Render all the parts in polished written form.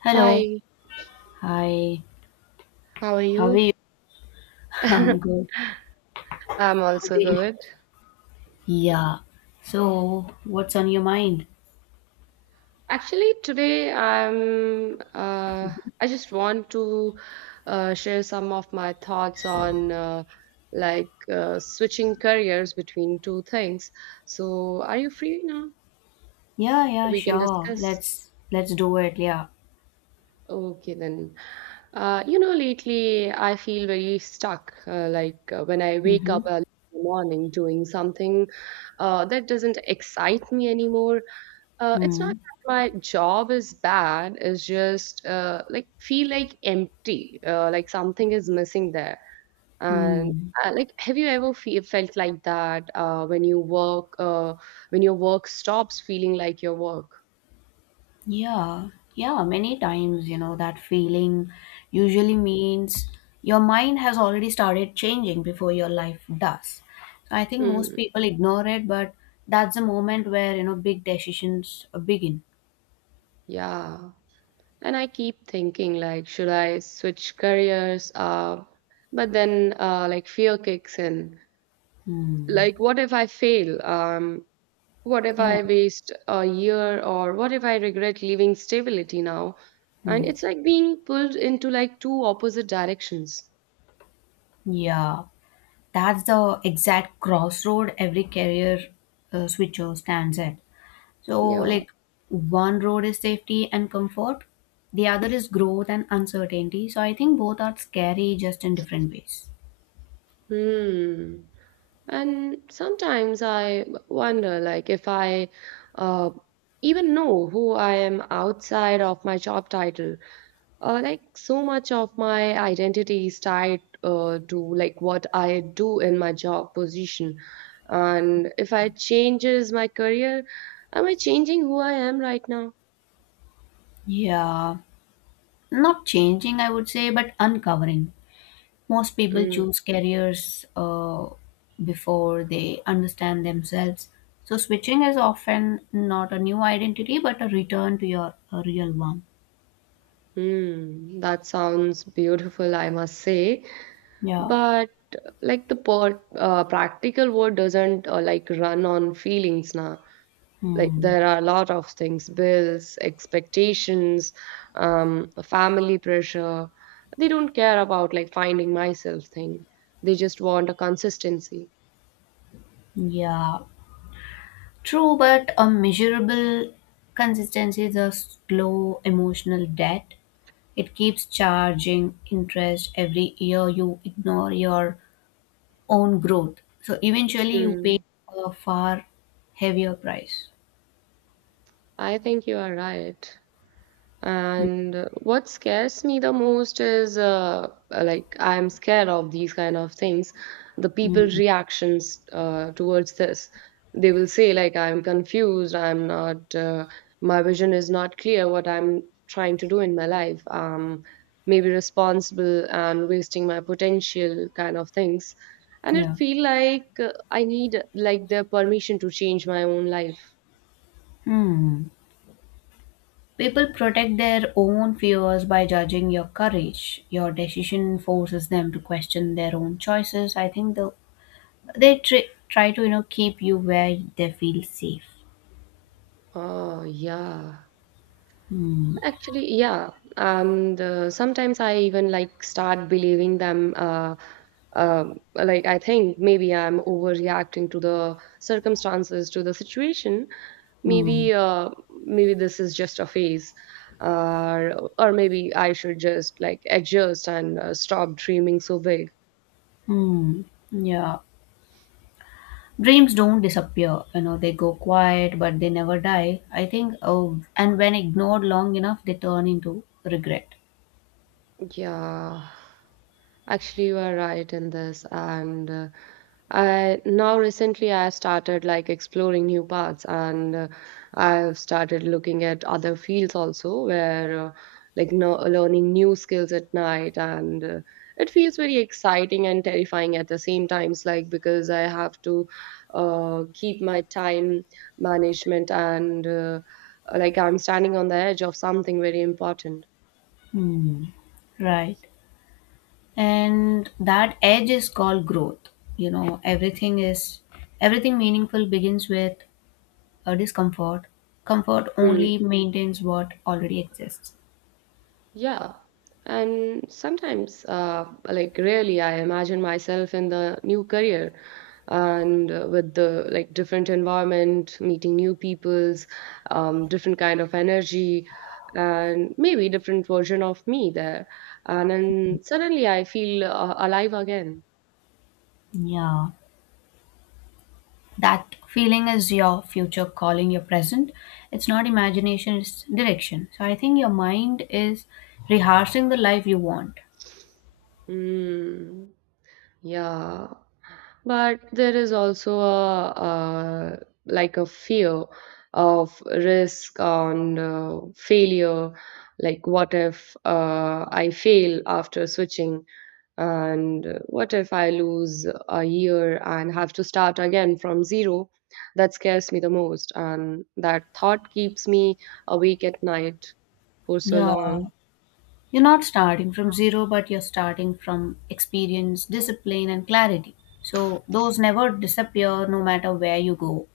Hello. Hi, Hi. how are How are you? you? I'm I'm good. How are also you? good. Yeah. So, what's on your mind? Actually, today I just want to share some of my thoughts on like switching careers between two things. So, are you free now? Yeah, yeah, We can sure. discuss. Let's do it. Yeah. Okay, then. Lately I feel very stuck. Like when I wake Mm-hmm. up early in the morning doing something that doesn't excite me anymore. It's not Mm. that my job is bad, it's just like feel like empty, like something is missing there. And Mm. Like, have you ever fe felt like that when you work, when your work stops feeling like your work? Yeah. Yeah, many times, you know, that feeling usually means your mind has already started changing before your life does. So I think most Mm, people ignore it, but that's the moment where, you know, big decisions begin. yeah. And I keep thinking like, should I switch careers? But then like fear kicks in. Hmm. Like, what if I fail? What if Yeah. I waste a year or what if I regret leaving stability now? And Hmm. it's like being pulled into like two opposite directions. Yeah, that's the exact crossroad every career switcher stands at. So, Yeah. like, one road is safety and comfort, the other is growth and uncertainty. So, I think both are scary just in different ways. Hmm. And sometimes I wonder like if I uh, even know who I am outside of my job title. Like so much of my identity is tied to like what I do in my job position, and if I changes my career, am I changing who I am right now? Yeah, not changing, I would say, but uncovering. Most people Mm. choose careers before they understand themselves. So, switching is often not a new identity, but a return to your a real one. That sounds beautiful, I must say, Yeah. but like the practical world doesn't like run on feelings now. Like, Hmm. there are a lot of things: bills, expectations, family pressure. They don't care about like finding myself thing. They just want a consistency. Yeah, true, but a measurable consistency is a slow emotional debt. It keeps charging interest every year. You ignore your own growth. So eventually, you pay Hmm. a far heavier price. I think you are right. And what scares me the most is like I'm scared of these kind of things, the people's Mm, reactions towards this. They will say like I'm confused, I'm not. My vision is not clear what I'm trying to do in my life. Maybe responsible and wasting my potential kind of things. And it yeah. feel like I need like their permission to change my own life. Hmm. People protect their own fears by judging your courage. Your decision forces them to question their own choices. I think the they try to, you know, keep you where they feel safe. Oh yeah. Hmm. Actually, yeah. Sometimes I even like start believing them. Like I think maybe I'm overreacting to the circumstances, to the situation. Hmm. Maybe, uh, maybe this is just a phase, uh, or maybe I should just like adjust and stop dreaming so big. Hmm. Yeah, dreams don't disappear, you know, they go quiet but they never die, I think. Oh, and when ignored long enough, they turn into regret. Yeah, actually, you are right in this. And I now recently I started like exploring new paths, and I've started looking at other fields also, where like no, learning new skills at night, and it feels very exciting and terrifying at the same times, like because I have to keep my time management and like I'm standing on the edge of something very important. Hmm. Right, and that edge is called growth. You know, everything meaningful begins with a discomfort. Comfort Hmm. only maintains what already exists. Yeah. And sometimes, like really, I imagine myself in the new career and with the like different environment, meeting new peoples, different kind of energy, and maybe different version of me there. And then suddenly I feel alive again. Yeah, that feeling is your future calling your present. It's not imagination, it's direction. So I think your mind is rehearsing the life you want. Mm, yeah. But there is also like a fear of risk on failure. Like, what if I fail after switching? And what if I lose a year and have to start again from zero? That scares me the most. And that thought keeps me awake at night for so Yeah, long. you're not starting from zero, but you're starting from experience, discipline and clarity, so those never disappear no matter where you go.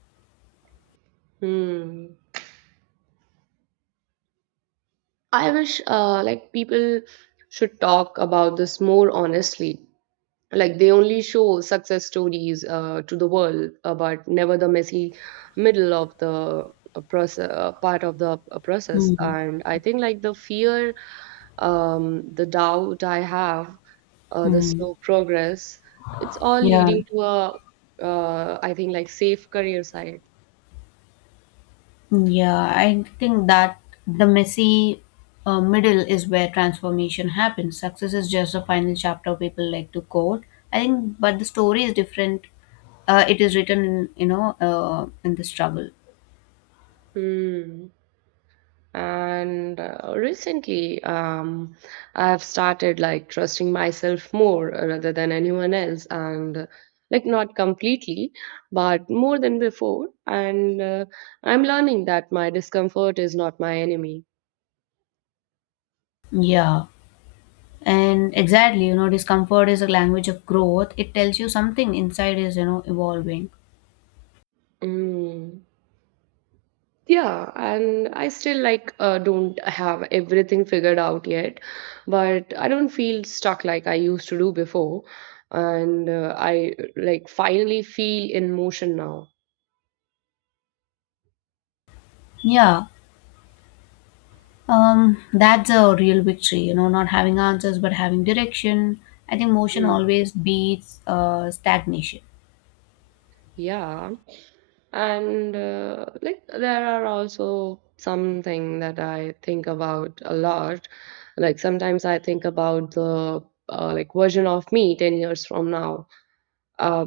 Hmm. I wish like people should talk about this more honestly. Like, they only show success stories to the world but never the messy middle of the process, part of the process. Hmm. And I think like the fear, the doubt I have, the Hmm. slow progress, it's all Yeah. leading to a, I think like safe career side. Yeah, I think that the messy middle is where transformation happens. Success is just the final chapter people like to quote. I think, but the story is different. It is written, in, you know, in the struggle. Hmm. And recently, I've started like trusting myself more rather than anyone else, and like not completely but more than before, and I'm learning that my discomfort is not my enemy. Yeah, and exactly, you know, discomfort is a language of growth. It tells you something inside is, you know, evolving. Mm. Yeah, and I still like don't have everything figured out yet, but I don't feel stuck like I used to do before, and I like finally feel in motion now. Yeah, that's a real victory, you know, not having answers but having direction. I think motion Mm. always beats stagnation. Yeah, and like there are also something that I think about a lot. Like sometimes I think about the like version of me 10 years from now. Uh,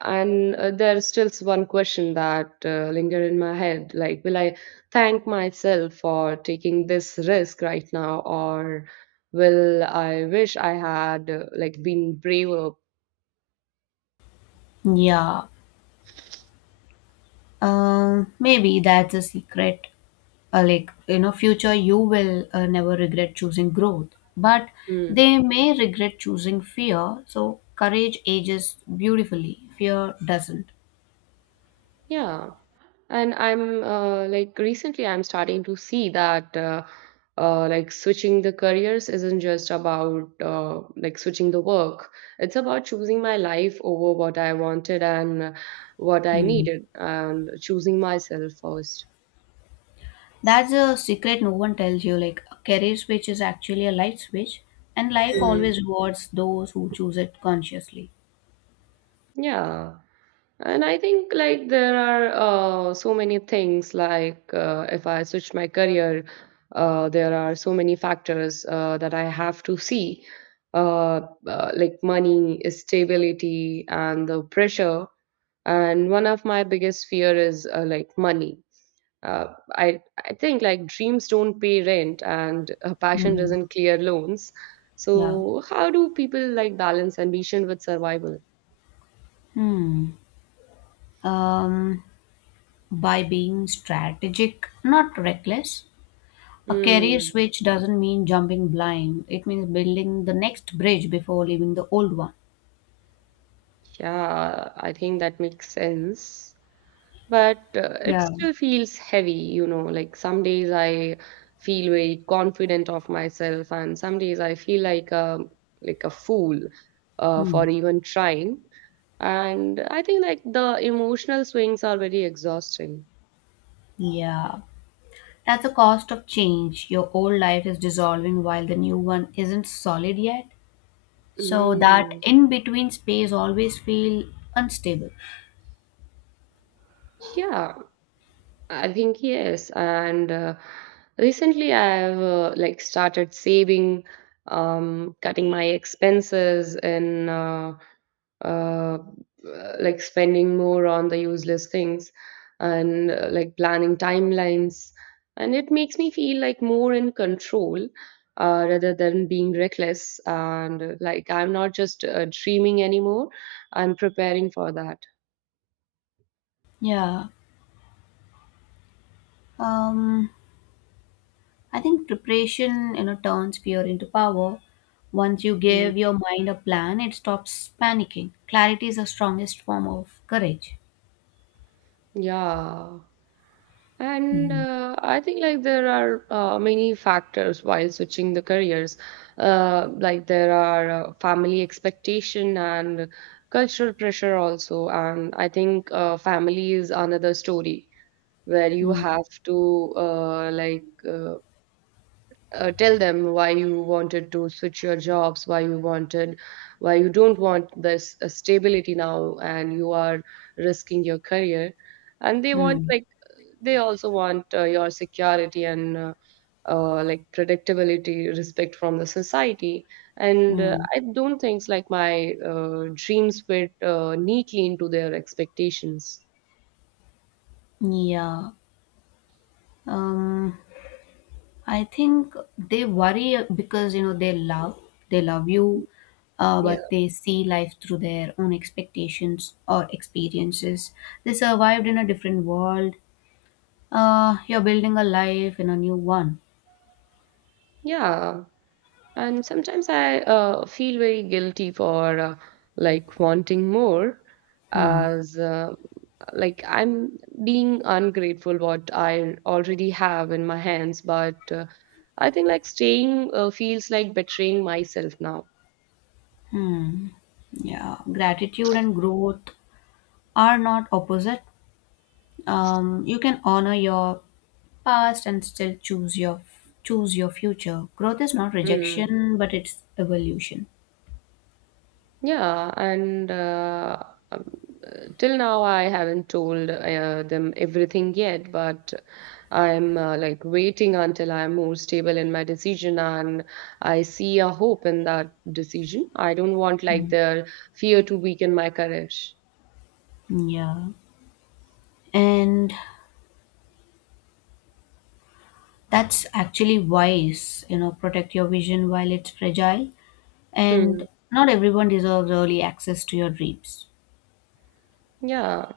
and there's still one question that linger in my head. Like, will I thank myself for taking this risk right now, or will I wish I had like been braver? Yeah, maybe that's a secret. Like, you know, future you will never regret choosing growth, but Hmm. they may regret choosing fear. So, courage ages beautifully, fear doesn't. Yeah, and I'm like recently I'm starting to see that like switching the careers isn't just about like switching the work. It's about choosing my life over what I wanted and what I Hmm. needed, and choosing myself first. That's a secret no one tells you. Like, a career switch is actually a life switch, and life Mm, always rewards those who choose it consciously. yeah. And I think like there are so many things like if I switch my career, there are so many factors that I have to see, uh, like money, stability, and the pressure. And one of my biggest fear is like money. Uh, I I think like dreams don't pay rent and passion Hmm. doesn't clear loans. Yeah. So how do people like balance ambition with survival? Hmm. Um, by being strategic, not reckless. A career Hmm. switch doesn't mean jumping blind. It means building the next bridge before leaving the old one. Yeah, I think that makes sense. But it Yeah. still feels heavy. Like some days I feel very confident of myself, and some days I feel like a fool Hmm. for even trying. And I think like the emotional swings are very exhausting. Yeah. That's the cost of change. Your old life is dissolving while the new one isn't solid yet. So that Mm, in between space always feel unstable. yeah, I think yes, and recently I have like started saving, cutting my expenses, and uh, like spending more on the useless things, and like planning timelines, and it makes me feel like more in control. Rather than being reckless. And like I'm not just dreaming anymore. I'm preparing for that. Yeah. Um I think preparation, you know, turns fear into power. Once you Mm, give your mind a plan, it stops panicking. Clarity is the strongest form of courage. yeah. And Mhm. I think like there are many factors while switching the careers. Like there are family expectation and cultural pressure also. And I think family is another story where you have to like tell them why you wanted to switch your jobs, why you wanted, why you don't want this stability now, and you are risking your career, and they want Mm, like they also want your security and like predictability, respect from the society. And mm. I don't think like my dreams fit neatly into their expectations. Yeah. Um, I think they worry because, you know, they love you, Yeah. but they see life through their own expectations or experiences. They survived in a different world. You're building a life in a new one. Yeah. And sometimes I feel very guilty for like wanting more Hmm. as like I'm being ungrateful what I already have in my hands, but I think like staying feels like betraying myself now. Hmm. Yeah. Gratitude and growth are not opposite. You can honor your past and still choose your future. Growth is not Mm. rejection, but it's evolution. Yeah, and um, till now I haven't told them everything yet, but I'm like waiting until I'm more stable in my decision and I see a hope in that decision. I don't want like their fear to weaken my courage. Yeah, and that's actually wise, you know, protect your vision while it's fragile, Hmm. and not everyone deserves early access to your dreams. Yeah.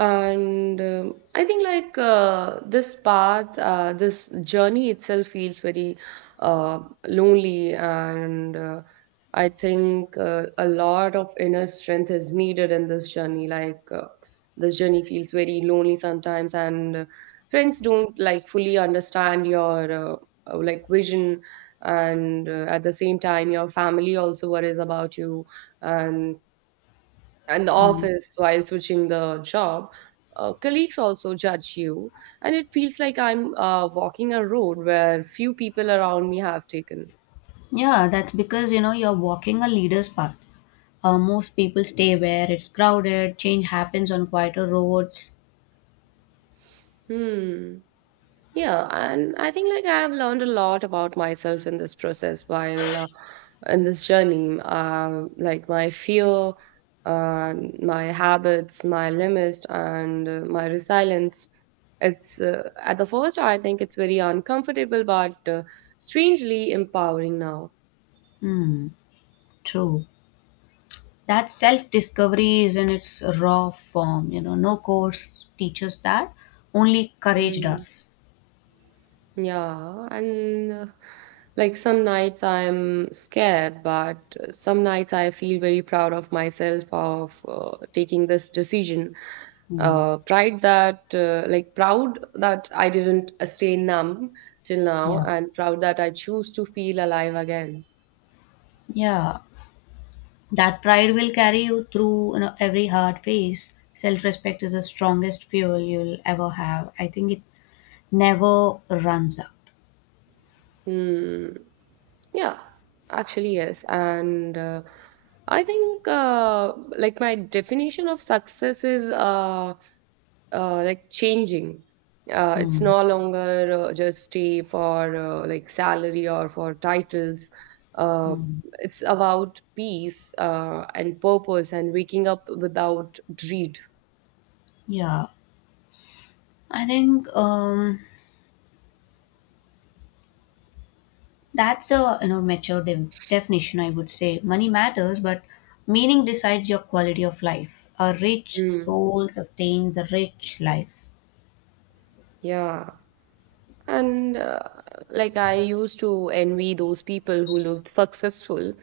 And I think like this path, this journey itself feels very uh, lonely, and I think a lot of inner strength is needed in this journey. Like this journey feels very lonely sometimes, and friends don't like fully understand your like vision, and at the same time your family also worries about you, and and the Mm. office while switching the job. Colleagues also judge you, and it feels like I'm walking a road where few people around me have taken. Yeah, that's because, you know, you're walking a leader's path. Most people stay where it's crowded. Change happens on quieter roads. Hmm. Yeah, and I think like I've learned a lot about myself in this process while in this journey. Like my fear, uh, my habits, my limits, and my resilience. It's at the first, I think it's very uncomfortable, but strangely empowering now. Hmm. True, that self discovery is in its raw form, you know, no course teaches that, only courage Hmm. does. Yeah, and like some nights I'm scared, but some nights I feel very proud of myself of taking this decision. Hmm. Proud that I didn't stay numb till now, Yeah. and proud that I choose to feel alive again. Yeah, that pride will carry you through, you know, every hard phase. Self respect is the strongest fuel you'll ever have, I think. It never runs out. Hmm. Yeah, actually, yes. And I think like my definition of success is like changing. It's Hmm. no longer just stay for like salary or for titles. Uh, Hmm. it's about peace and purpose and waking up without dread. Yeah, I think that's a, you know, mature definition, I would say. Money matters, but meaning decides your quality of life. A rich Mm, soul sustains a rich life. yeah. And like I used to envy those people who looked successful,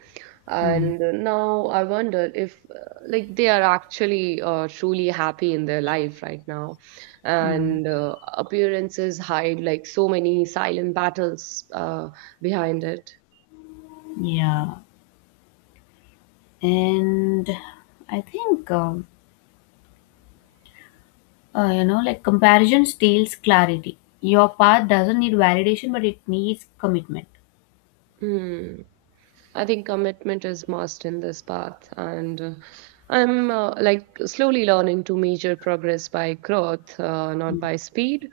Mm. and now I wonder if like they are actually truly happy in their life right now. Mm. And appearances hide like so many silent battles behind it. Yeah, and I think you know, like comparison steals clarity. Your path doesn't need validation, but it needs commitment. Hmm. I think commitment is must in this path, and I'm like slowly learning to measure progress by growth, not by speed.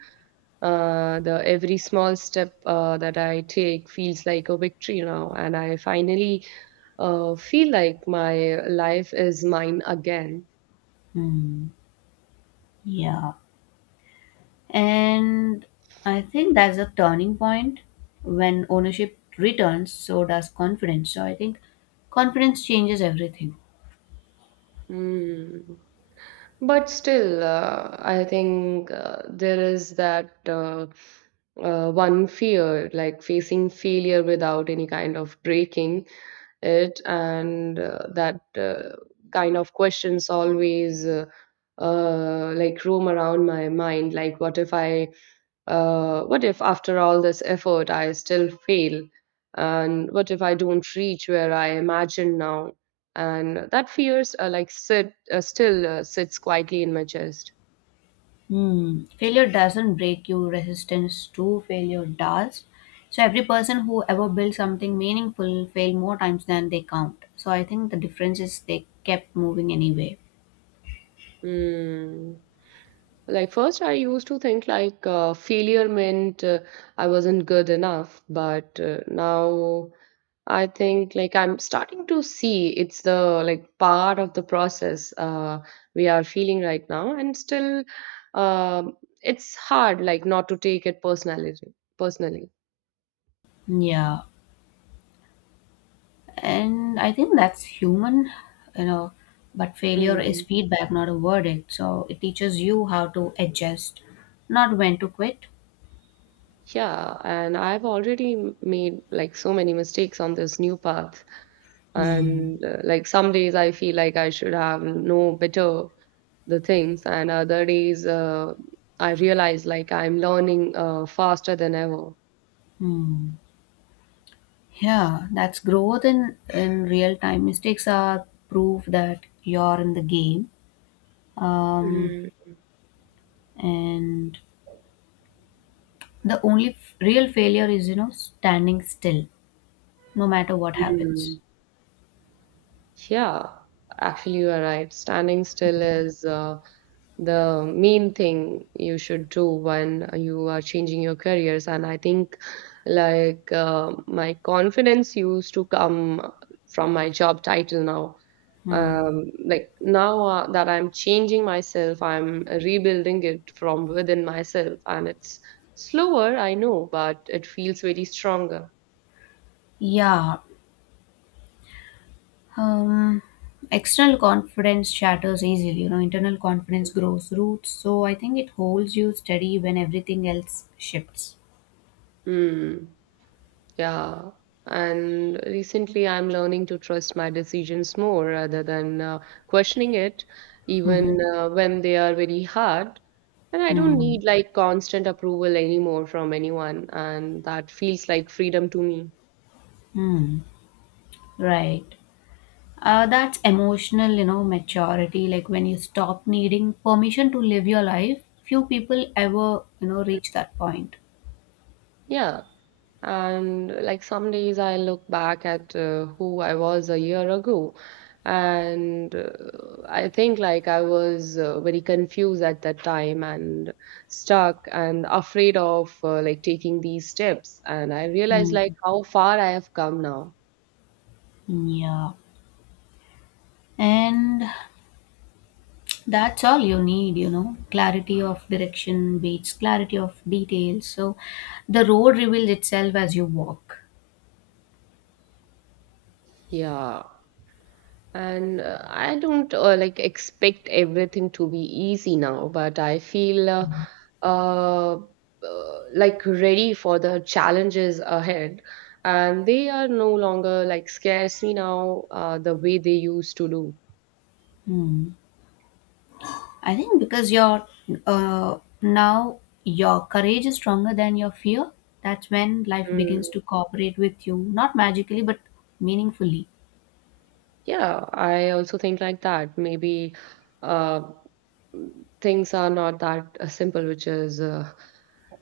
The every small step that I take feels like a victory now, and I finally feel like my life is mine again. Mm. Yeah. And I think that's a turning point. When ownership returns, so does confidence. So I think confidence changes everything. Mm. But still, I think there is that one fear, like facing failure without any kind of breaking it and that kind of questions always like roam around my mind like what if after all this effort I still fail, and what if I don't reach where I imagine now, and that fears like sits quietly in my chest. Hmm. Failure doesn't break you, resistance to failure does. So every person who ever built something meaningful failed more times than they count. So I think the difference is they kept moving anyway. Hmm. Like first, I used to think like failure meant I wasn't good enough, but now I think like I'm starting to see it's the like part of the process we are feeling right now, and still, um, it's hard like not to take it personally. Personally. Yeah, and I think that's human, you know, but failure is Mm. feedback, not a verdict, so it teaches you how to adjust, not when to quit. Yeah, and I've already made like so many mistakes on this new path, Hmm. and like some days I feel like I should have known better the things, and other days I realize like I'm learning faster than ever. Hmm. Yeah, that's growth in real time. Mistakes are proof that you're in the game. um, Mm. and the only real failure is, you know, standing still, no matter what happens. Mm. Yeah, actually you are right, standing still is the main thing you should do when you are changing your careers. And I think like my confidence used to come from my job title now. Hmm. Now that I'm changing myself, I'm rebuilding it from within myself, and it's slower, I know, but it feels very stronger. Yeah, um external confidence shatters easily, you know, internal confidence grows roots, so I think it holds you steady when everything else shifts. Mm. Yeah. And recently, I'm learning to trust my decisions more rather than questioning it, even Mm-hmm. When they are very hard. And I don't mm need like constant approval anymore from anyone. And that feels like freedom to me. Mm. Right, that's emotional, you know, maturity, like when you stop needing permission to live your life. Few people ever, you know, reach that point. Yeah. And like some days I look back at who I was a year ago, and I think like I was very confused at that time, and stuck, and afraid of like taking these steps. And I realized mm like how far I have come now. yeah, and that's all you need, you know. Clarity of direction beats clarity of details. So the road reveals itself as you walk. Yeah. And I don't like expect everything to be easy now, but I feel uh, like ready for the challenges ahead. And they are no longer like scares me now the way they used to do. Hmm. I think because your now your courage is stronger than your fear. That's when life Mm, begins to cooperate with you, not magically but meaningfully. yeah, I also think like that. Maybe uh, things are not that simple which is uh,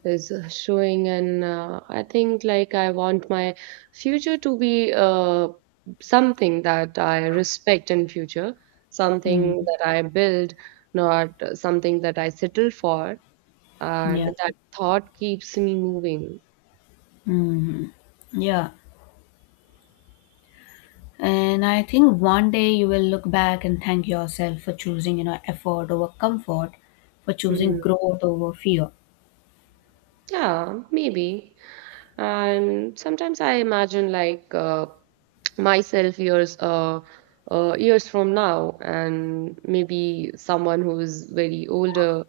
is uh, showing. And I think like I want my future to be something that I respect in future, Hmm. something that I build, not something that I settle for, and Yeah. that thought keeps me moving. Hmm. Yeah. And I think one day you will look back and thank yourself for choosing, you know, effort over comfort, for choosing Hmm. growth over fear. Yeah, maybe. And sometimes I imagine myself years from now, and maybe someone who's very older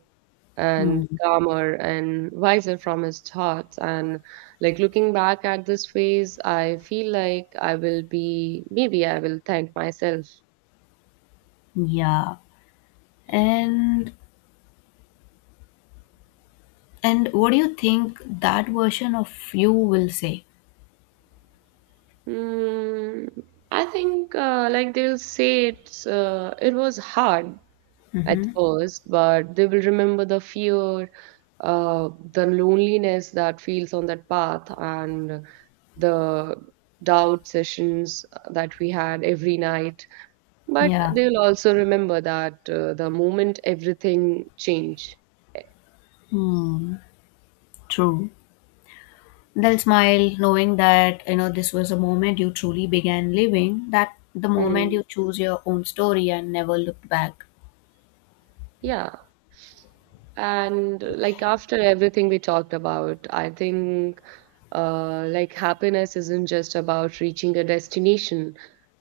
and Hmm. calmer and wiser from his thoughts, and like looking back at this phase, I feel like I will be, maybe I will thank myself. Yeah. And what do you think that version of you will say? Mm, I think like they'll say it was hard at first, but they will remember the fear, the loneliness that feels on that path, and the doubt sessions that we had every night. But Yeah. they'll also remember that the moment everything changed. Hmm. True. They'll smile knowing that, you know, this was a moment you truly began living, that the moment Hmm. you choose your own story and never looked back. Yeah. And like after everything we talked about, I think like happiness isn't just about reaching a destination,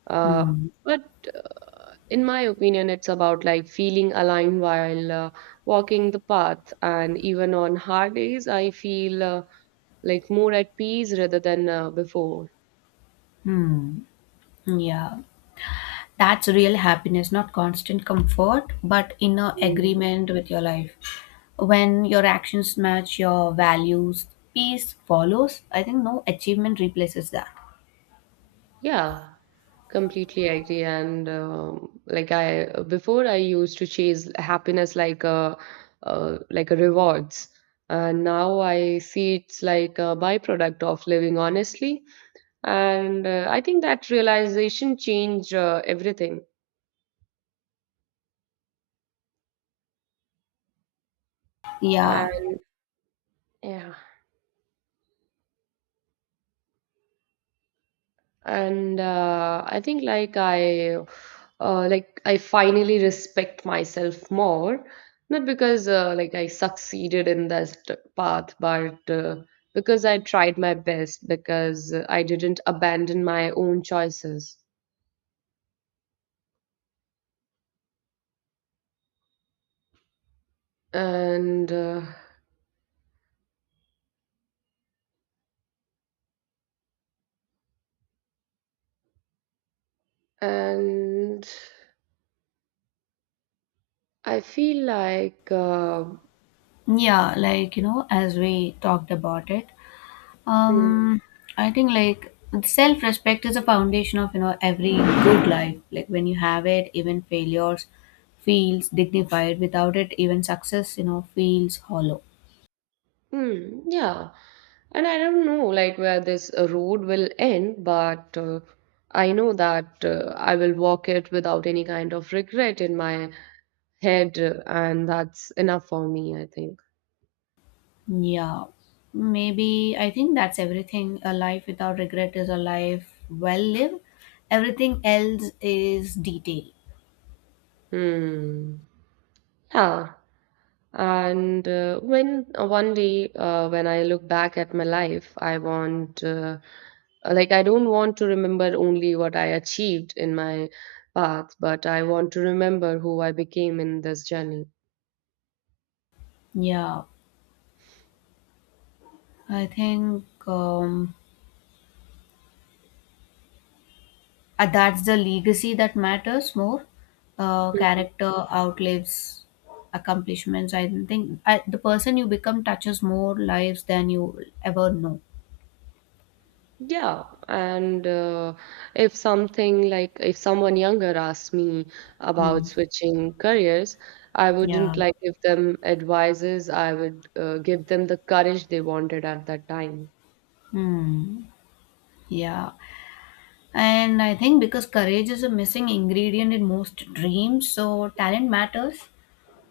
uh, Hmm. but in my opinion it's about like feeling aligned while walking the path. And even on hard days I feel like more at peace rather than before. Hmm. Yeah. That's real happiness, not constant comfort, but inner Mm. agreement with your life. When your actions match your values, peace follows. I think no achievement replaces that. Yeah, completely agree. And like I, before I used to chase happiness like a rewards, and now I see it's like a byproduct of living honestly. And I think that realization changed everything. Yeah. And yeah. And I think like I like I finally respect myself more, not because like I succeeded in that path, but because I tried my best, because I didn't abandon my own choices. And uh, and I feel like Yeah, like, you know, as we talked about it, hmm, um, I think like self-respect is a foundation of, you know, every good life. Like when you have it, even failures feels dignified. Without it, even success, you know, feels hollow. hmm, yeah. And I don't know like where this road will end, but I know that I will walk it without any kind of regret in my head, and that's enough for me, I think. Yeah, maybe I think that's everything. A life without regret is a life well lived. Everything else is detail. Hmm. Yeah. And when one day when I look back at my life, I want like I don't want to remember only what I achieved in my path, but I want to remember who I became in this journey. Yeah, I think that's the legacy that matters more. Hmm. Character outlives accomplishments. I don't think the person you become touches more lives than you ever know. Yeah, and if something, like if someone younger asked me about Hmm. switching careers, I Yeah. wouldn't like give them advices. I would give them the courage they wanted at that time. Hmm. Yeah. And I think because courage is a missing ingredient in most dreams, so talent matters,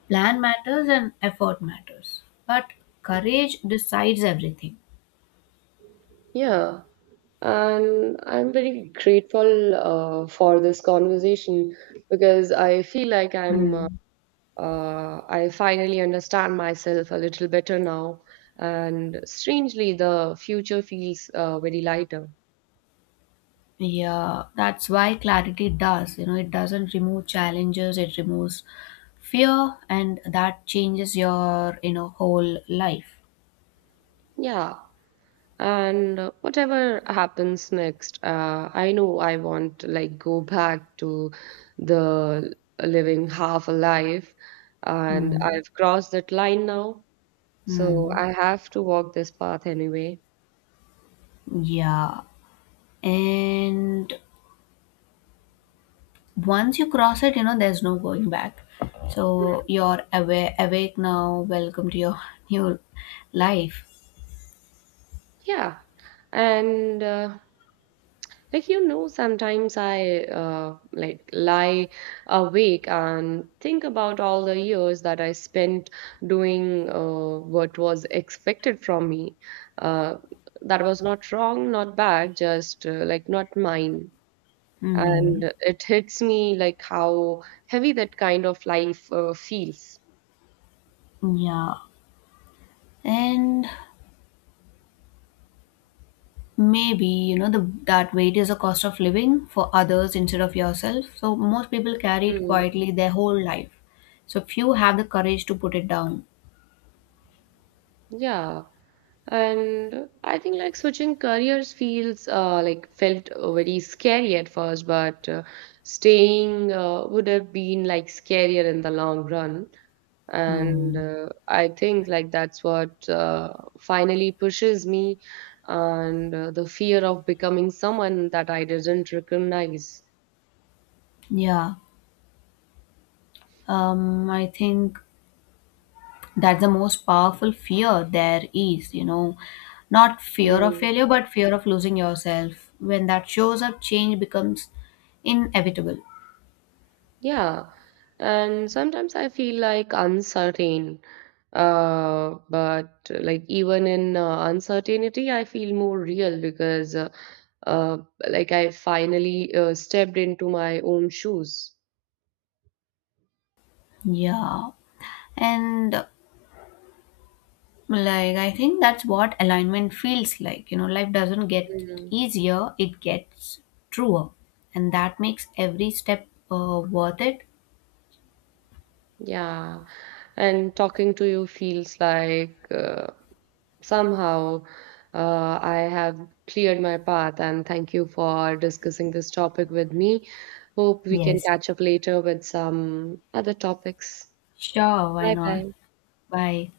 plan matters, and effort matters. But courage decides everything. Yeah, and I'm very grateful for this conversation because I feel like I'm Hmm. I finally understand myself a little better now, and strangely, the future feels very lighter. Yeah, that's why clarity does. You know, it doesn't remove challenges, it removes fear, and that changes your, you know, whole life. Yeah. And whatever happens next, I know I want to like go back to the living half alive, and Hmm. I've crossed that line now, so Hmm. I have to walk this path anyway. Yeah. And once you cross it, you know, there's no going back, so you're aware awake now. Welcome to your new life. Yeah. And like you know sometimes I like lie awake and think about all the years that I spent doing what was expected from me, uh, that was not wrong, not bad, just like not mine. Hmm. And it hits me like how heavy that kind of life feels. Yeah. And maybe, you know, the that weight is a cost of living for others instead of yourself. So most people carry it Mm, quietly their whole life. So few have the courage to put it down. yeah. And I think like switching careers feels like felt very scary at first, but staying would have been like scarier in the long run. And Hmm. I think like that's what finally pushes me, and the fear of becoming someone that I didn't recognize. Yeah. I think that's the most powerful fear there is, you know, not fear of Mm. failure but fear of losing yourself. When that shows up, change becomes inevitable. Yeah. And sometimes I feel like uncertain. But like even in uncertainty, I feel more real because uh, like I finally stepped into my own shoes. Yeah, and like I think that's what alignment feels like, you know. Life doesn't get Mm, easier, it gets truer, and that makes every step worth it. yeah, and talking to you feels like somehow I have cleared my path, and thank you for discussing this topic with me. Hope we can Yes, catch up later with some other topics. sure, why Bye not. bye. Bye.